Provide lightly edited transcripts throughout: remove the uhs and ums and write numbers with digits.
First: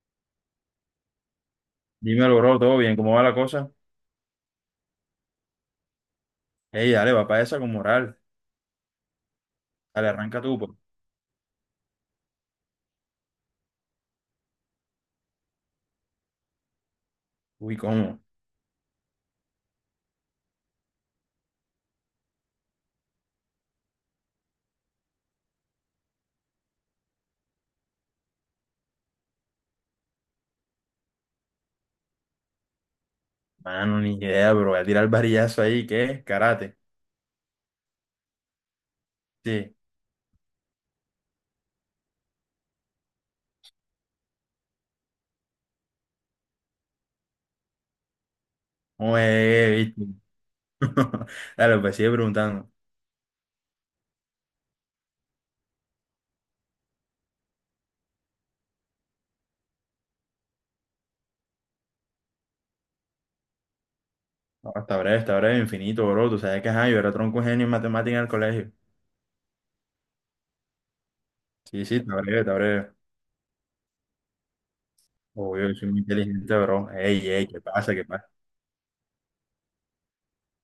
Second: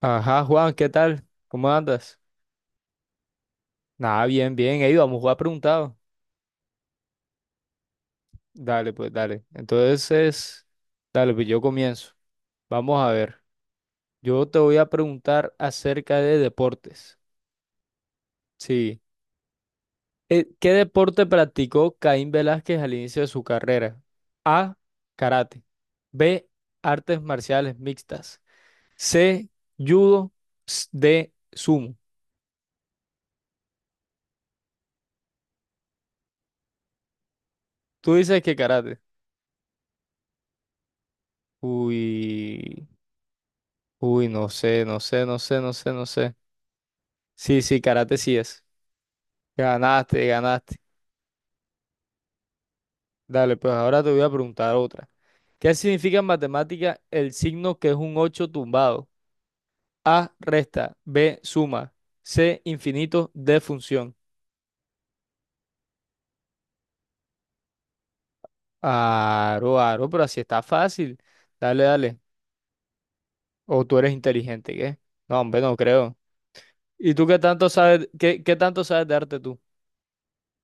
Ajá, Juan, ¿qué tal? ¿Cómo andas? Dímelo, bro, todo bien, ¿cómo va la cosa? Nada, bien, bien. Ey, vamos a jugar preguntado. Ey, dale, va para esa con moral. Dale, pues, dale. Dale, arranca tú, Entonces, pues. dale, pues yo comienzo. Vamos a ver. Yo te voy a preguntar acerca de deportes. Uy, ¿cómo? Sí. ¿Qué deporte practicó Caín Velázquez al inicio de su carrera? A, karate. B, artes marciales mixtas. C, judo. D, sumo. Mano, ni idea, bro. Voy a tirar el varillazo ahí, ¿qué es? Karate. Tú dices que karate. Sí. Uy, uy, no sé, no sé, no sé, no sé, no sé. Sí, sí, karate sí es. Oye, viste. Ganaste, ganaste. Dale, pues sigue preguntando. Dale, pues ahora te voy a preguntar otra. ¿Qué significa en matemática el signo que es un 8 tumbado? A, resta. B, suma. C, infinito. D, función. No, está breve, infinito, bro. Tú sabes que ajá, yo era tronco genio en matemática en el colegio. Aro, aro, pero así está fácil. Dale, Sí, sí, está dale. breve, está breve. O tú eres inteligente, ¿qué? No, hombre, Obvio, yo no soy muy creo. inteligente, bro. ¿Y tú Ey, qué ey, ¿qué tanto pasa? ¿Qué sabes, pasa? qué tanto sabes de arte tú?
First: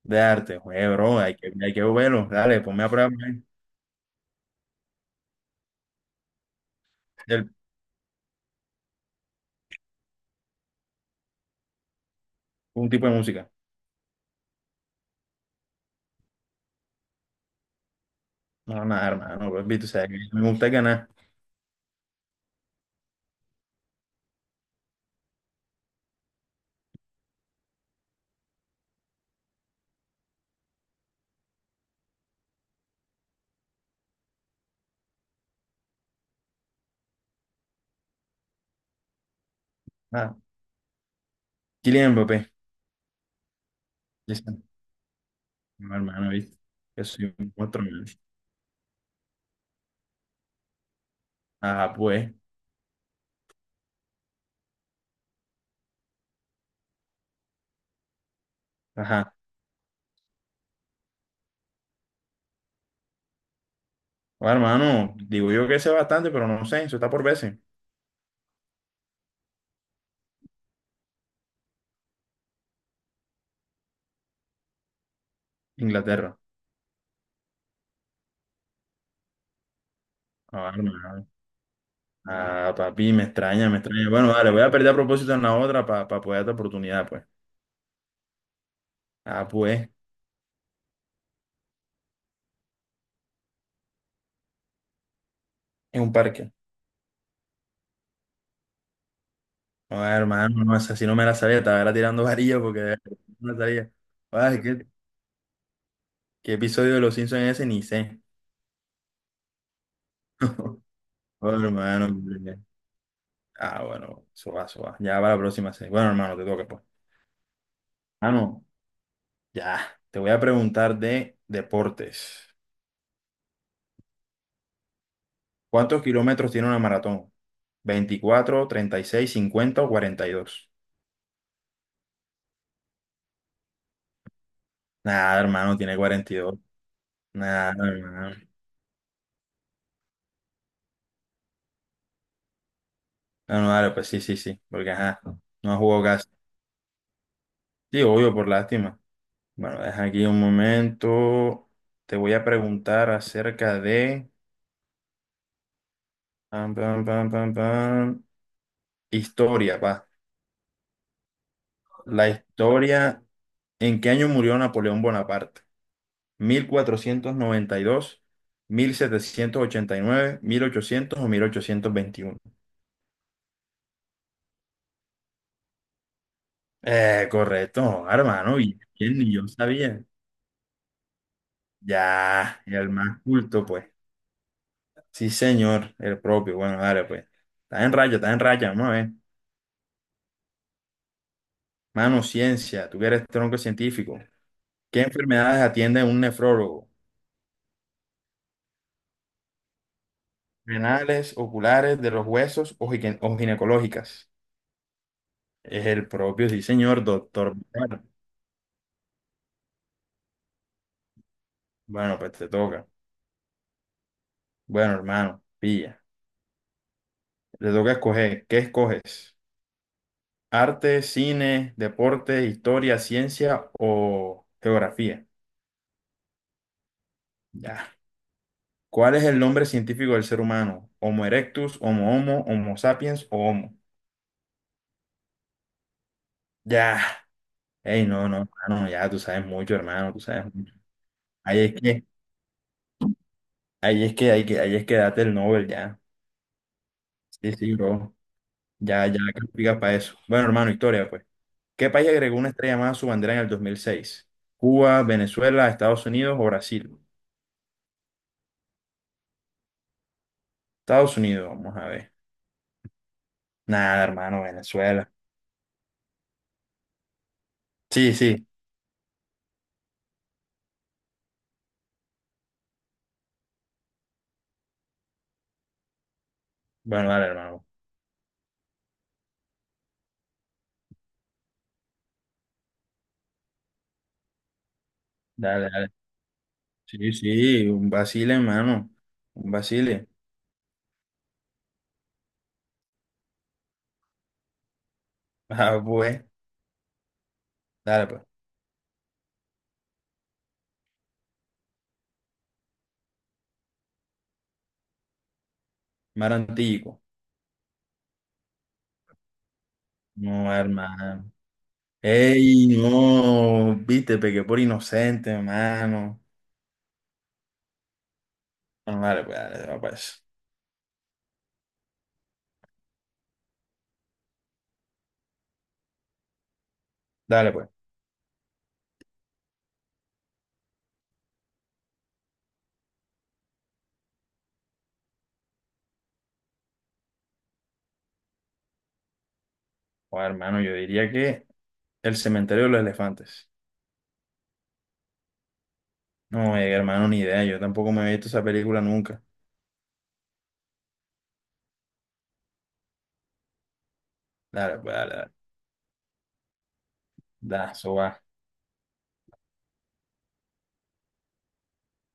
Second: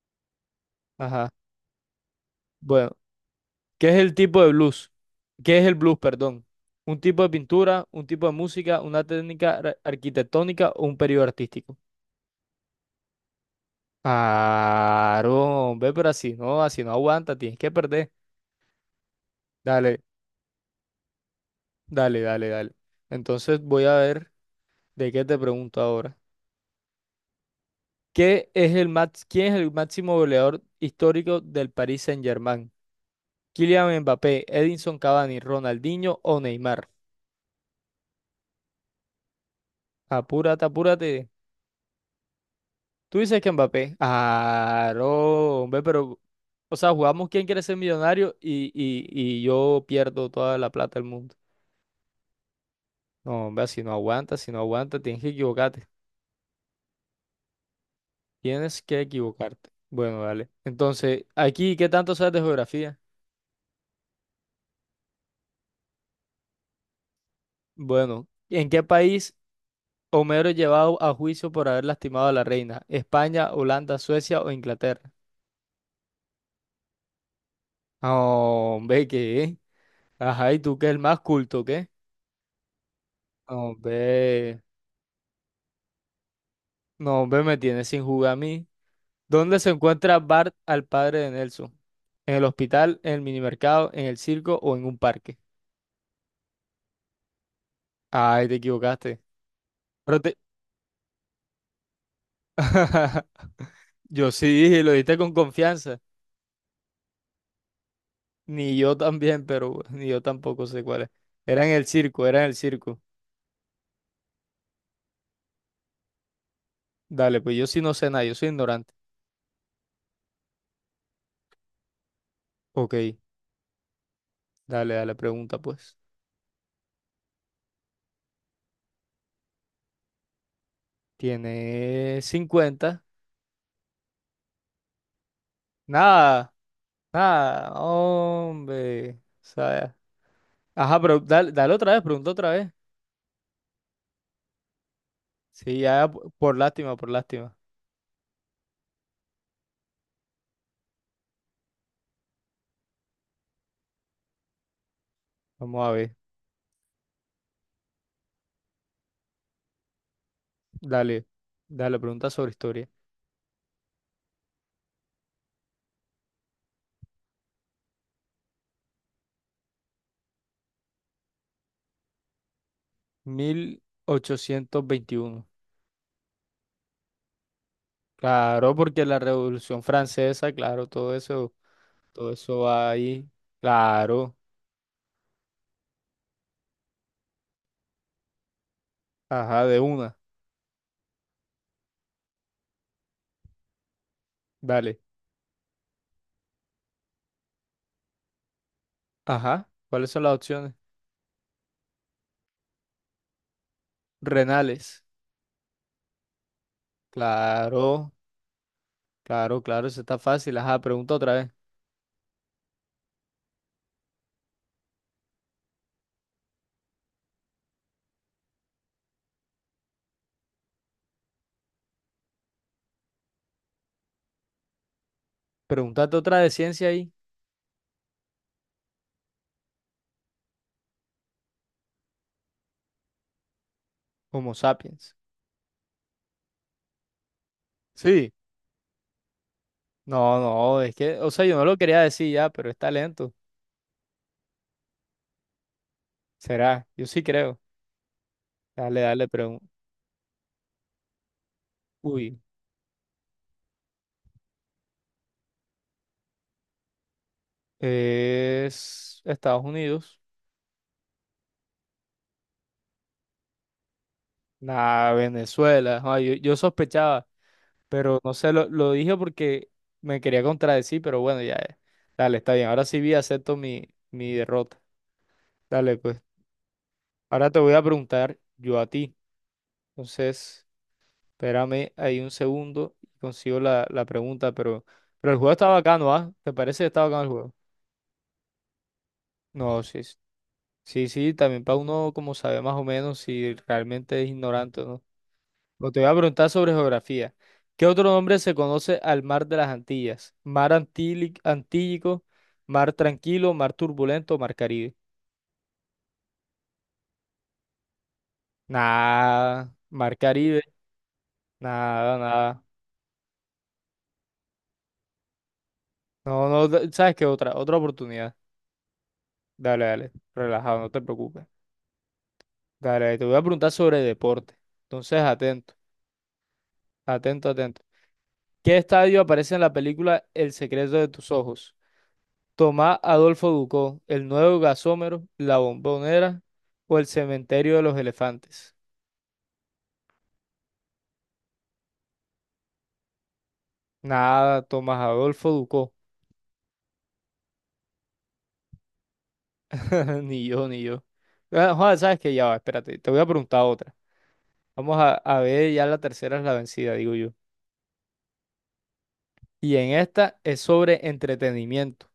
De arte, oye, bro, Ajá, hay que verlo. Dale, ponme a bueno. prueba pues, ¿Qué es el tipo de blues? ¿Qué es el blues, perdón? ¿Un tipo de el- pintura, un tipo de música, una técnica arquitectónica o un periodo artístico? un tipo de música. Claro, ve, pero así no aguanta, tienes que perder. No, nada, hermano, bro. Tú Dale, sabes que a mí me gusta ganar. dale, dale, dale. Entonces voy a ver de qué te pregunto ahora. ¿Qué es el max- ¿Quién es el máximo goleador histórico del Paris Saint-Germain? ¿Kylian Mbappé, Edinson Cavani, Ronaldinho o Neymar? Apúrate, apúrate. Kylian Mbappé. Tú dices que Mbappé. Ya está. Ah, no, hombre, No, pero. hermano, ¿viste? O sea, Yo soy jugamos quién un quiere ser monstruo, man. millonario y yo pierdo toda la plata del mundo. Ah, pues. No, hombre, si no aguantas, si no aguantas, tienes que equivocarte. Tienes que Ajá. equivocarte. Bueno, dale. Entonces, aquí, ¿qué tanto sabes de geografía? No, hermano, digo yo que sé bastante, pero no sé. Eso está por veces. Bueno, ¿en qué país Homero es llevado a juicio por haber lastimado a la reina? ¿España, Holanda, Suecia o Inglaterra? Inglaterra. No, hombre, ¿qué? Ajá, ¿y Ah, tú que es el más hermano. culto, qué? Ah, papi, me No, extraña, me extraña. Bueno, dale, hombre. voy a perder a propósito en la otra para poder darte oportunidad, No, pues. hombre, me tienes sin jugar a mí. Ah, ¿Dónde se pues. encuentra Bart al padre de Nelson? ¿En el hospital, en el minimercado, en el circo o en un parque? En un parque. Ay, te equivocaste. No, Pero te- hermano, no, esa sí no me la sabía. Estaba era tirando varillas porque de verdad no me la sabía. Yo sí Ay, dije, ¿qué, lo dijiste con confianza. qué episodio de Los Simpsons es ese? Ni sé. Ni yo también, pero ni yo tampoco sé cuál es. Oh, Era en el hermano. circo, era en el circo. Ah, bueno, eso va, eso va. Ya va la próxima serie. Bueno, hermano, te toca, pues. Dale, pues yo sí no sé nada, Ah, yo soy no, ignorante. ya. Te voy a preguntar de deportes. Ok, dale, dale, pregunta pues. ¿Cuántos kilómetros tiene una maratón? 24, 36, 50 o 42. Tiene 50. Nada, hermano, tiene cuarenta y Nada, dos. nada, Nada, hermano. hombre. O sea, ajá, pero dale, dale otra vez, pregunta otra vez. No, no, dale, pues sí, sí, sí. Porque, ajá, no Sí, jugó casi. por lástima, por lástima. Sí, obvio, por lástima. Bueno, deja aquí un momento. Te voy a preguntar acerca de... Vamos a ver. pam, pam, pam, pam, pam, historia, va. Dale, dale, La pregunta sobre historia. historia. ¿En qué año murió Napoleón Bonaparte? Mil cuatrocientos noventa y dos, 1789, 1800 o 1821? 1821. Correcto, hermano, Claro, y porque la quién ni yo Revolución sabía. Francesa, claro, todo eso Ya, el va más ahí. culto, pues. Claro, Sí, señor, el propio. Bueno, dale, pues. Está en raya, vamos a ver. ajá, de una. Mano, ciencia, tú que eres tronco científico. Dale, ¿Qué enfermedades atiende un nefrólogo? ajá. ¿Cuáles son las opciones? ¿Renales, oculares, de los huesos o o ginecológicas? Renales. Es el propio, sí, señor, doctor. Claro, claro, claro, eso está fácil. Ajá, pregunta otra vez. Bueno, pues te toca. Bueno, hermano, pilla. Te toca escoger. ¿Qué escoges? ¿Arte, cine, deporte, historia, ciencia o geografía? Pregúntate otra de ciencia ahí. Ya. ¿Cuál es el nombre científico del ser humano? ¿Homo erectus, Homo homo, Homo sapiens o Homo? Homo sapiens. Ya. Ey, no, Sí. no, hermano, ya tú sabes mucho, hermano, tú No, sabes mucho. no, es que, o sea, yo Ahí no es lo quería que, decir ya, pero está lento. ahí es que, ahí es que date el Nobel, ya. Será, yo sí Sí, creo. sí, bro. Dale, Ya, ya dale, pregunta. calificas para eso. Bueno, hermano, historia, pues. ¿Qué país agregó Uy, una estrella más a su bandera en el 2006? ¿Cuba, Venezuela, Estados Unidos o Brasil? es Estados Unidos. Estados Unidos, vamos a ver. Nada, hermano, Nah, Venezuela. Venezuela. Ah, yo sospechaba, Sí, pero no sí. sé, lo dije porque me quería contradecir, pero bueno, ya. Dale, está bien. Ahora sí vi, acepto mi derrota. Dale, pues. Bueno, dale, Ahora te hermano. voy a preguntar yo a ti. Entonces, espérame ahí un segundo y consigo la pregunta, pero el juego está Dale, dale. bacano, ¿ah? ¿Te parece que está Sí, bacano el juego? sí, un Basile, hermano. Un No, sí, Basile. sí. Sí, sí, también para uno como sabe más o menos si realmente es ignorante o no. Ah, Pero te voy a pues. preguntar sobre geografía. ¿Qué otro Dale, pues. nombre se conoce al mar de las Antillas? Mar Antílico, mar tranquilo, mar turbulento, mar Caribe. Mar Antiguo. Nada, mar No, Caribe, hermano. nada, nada. Ey, no. Viste, pequé por inocente, hermano. No, no, ¿sabes qué? Otra, otra oportunidad. Bueno, dale, Dale, dale, pues. relajado, no te preocupes. Dale, te voy a preguntar sobre deporte. Entonces, atento, atento, Dale, pues. atento. ¿Qué estadio aparece en la película El secreto de tus ojos? Tomás Adolfo Ducó, el nuevo gasómero, la bombonera o el cementerio de los elefantes. Oh, hermano, yo diría que el cementerio de los elefantes. Nada, Tomás Adolfo Ducó. No, hermano, ni idea. Yo tampoco me he visto esa película nunca. Ni yo, ni yo. Ah, joder, sabes que ya va, espérate, te voy a preguntar otra. Dale, pues, Vamos dale, a, dale. a ver, ya la tercera es la vencida, digo yo. Da, eso va. Y en esta es sobre entretenimiento.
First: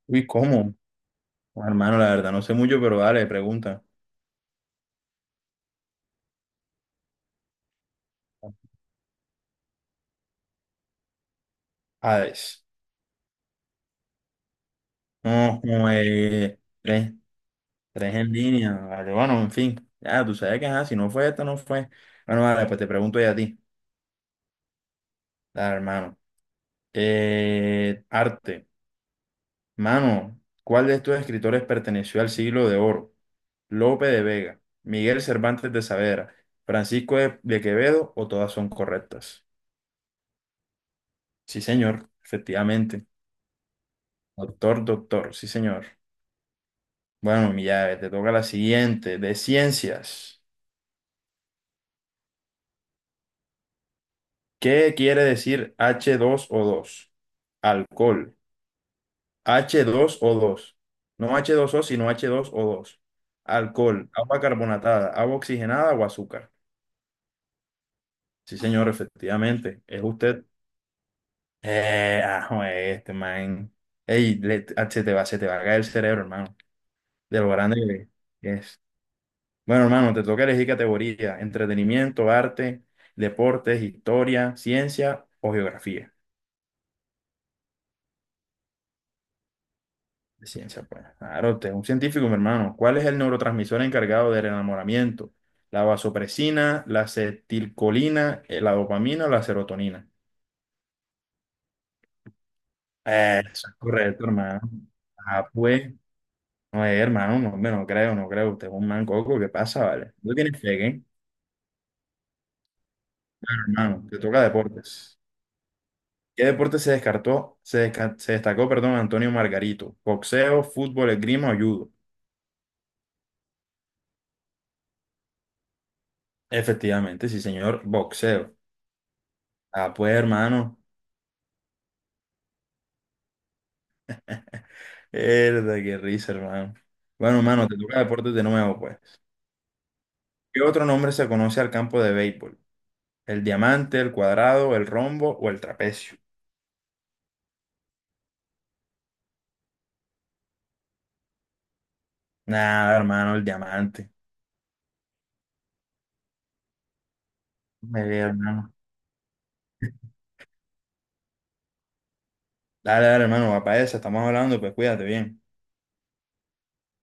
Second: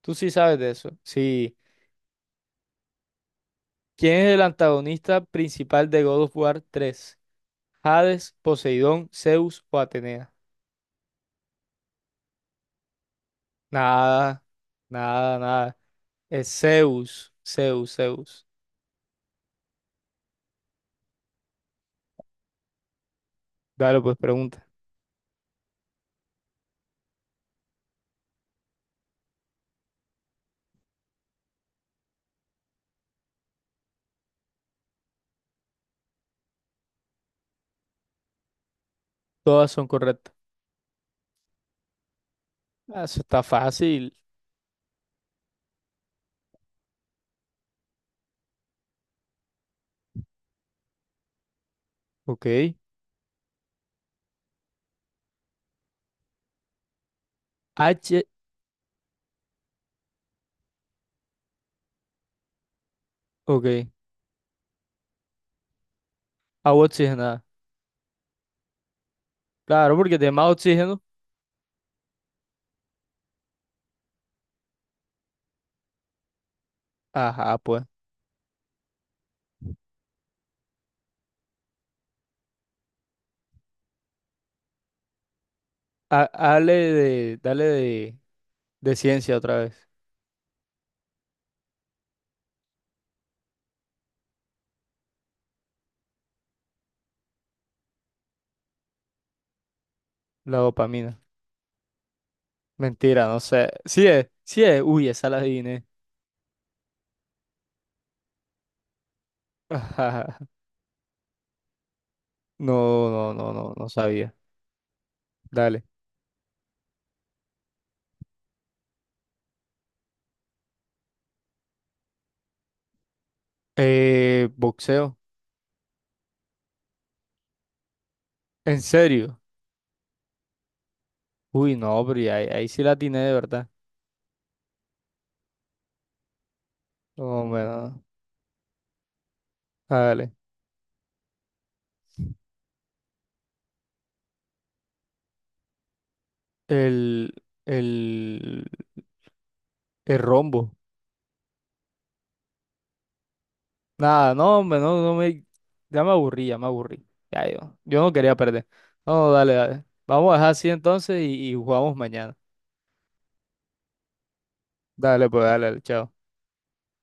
Tú Uy, sí sabes de ¿cómo? eso. Sí. Bueno, hermano, la verdad, no sé mucho, pero dale, pregunta. ¿Quién es el antagonista principal de God of War 3? ¿Hades, Poseidón, Zeus o Atenea? Hades. Nada, nada, No, nada. como Es tres, Zeus, Zeus, tres en Zeus. línea. Vale, bueno, en fin. Ya, tú sabes que ajá, si no fue esta, no fue. Bueno, vale, pues te pregunto ya a ti. Dale, pues pregunta. Dale, hermano. Arte. Mano, ¿cuál de estos escritores perteneció al siglo de oro? Lope de Vega, Miguel Cervantes de Saavedra, Francisco de Quevedo o todas son correctas. Todas son correctas. Sí, señor, Ah, efectivamente. eso está fácil. Doctor, doctor, sí, señor. Bueno, mi llave, te toca la siguiente, de ciencias. Ok. ¿Qué quiere decir H2O2? H, Alcohol. H2O2. No H2O sino H2O2. ok. Alcohol, agua carbonatada, agua oxigenada o azúcar. Agua oxigenada. Sí, señor, efectivamente. Claro, Es porque tiene usted. más oxígeno. Ah, joder, este man. Ey, ah, se te va a caer el cerebro, hermano. De lo Ajá, pues. grande que es. Bueno, hermano, te toca elegir categoría: entretenimiento, arte, deportes, historia, ciencia o geografía. Dale de ciencia otra vez. De ciencia, pues. Claro, usted es un científico, mi hermano. ¿Cuál es el neurotransmisor encargado del enamoramiento? ¿La vasopresina, la acetilcolina, la dopamina o la serotonina? La dopamina. Mentira, no Eso sé. es Sí correcto, es, hermano. sí es. Uy, esa la Ah, adiviné. pues. No, hermano, no, hombre, no creo, no creo. Usted es un man coco, ¿qué pasa, vale? No Ajá. tienes fe, ¿eh? No, no, no, no, no Hermano, te sabía. toca deportes. Dale. ¿Qué deporte se descartó, se, desca- se destacó, perdón, Antonio Margarito? ¿Boxeo, fútbol, esgrima o judo? Boxeo. Efectivamente, sí, señor, boxeo. ¿En serio? Ah, pues, hermano. Uy, no, pero ahí, ahí sí la atiné de verdad. Mierda, qué risa, hermano. Bueno, Oh, hermano, te toca bueno. deportes de nuevo, pues. Dale. ¿Qué otro nombre se conoce al campo de béisbol? ¿El diamante, el cuadrado, el rombo o el trapecio? El, el, el rombo. Nada, hermano, el diamante. Nada, no, hombre, no, no me. Ya me aburrí, ya me aburrí. Ya yo. Yo Me no ve, quería perder. hermano. No, dale, dale. Vamos a dejar así entonces y jugamos mañana. Dale, dale, hermano, va para esa, estamos hablando, pues cuídate Dale, bien. pues, dale, dale, chao.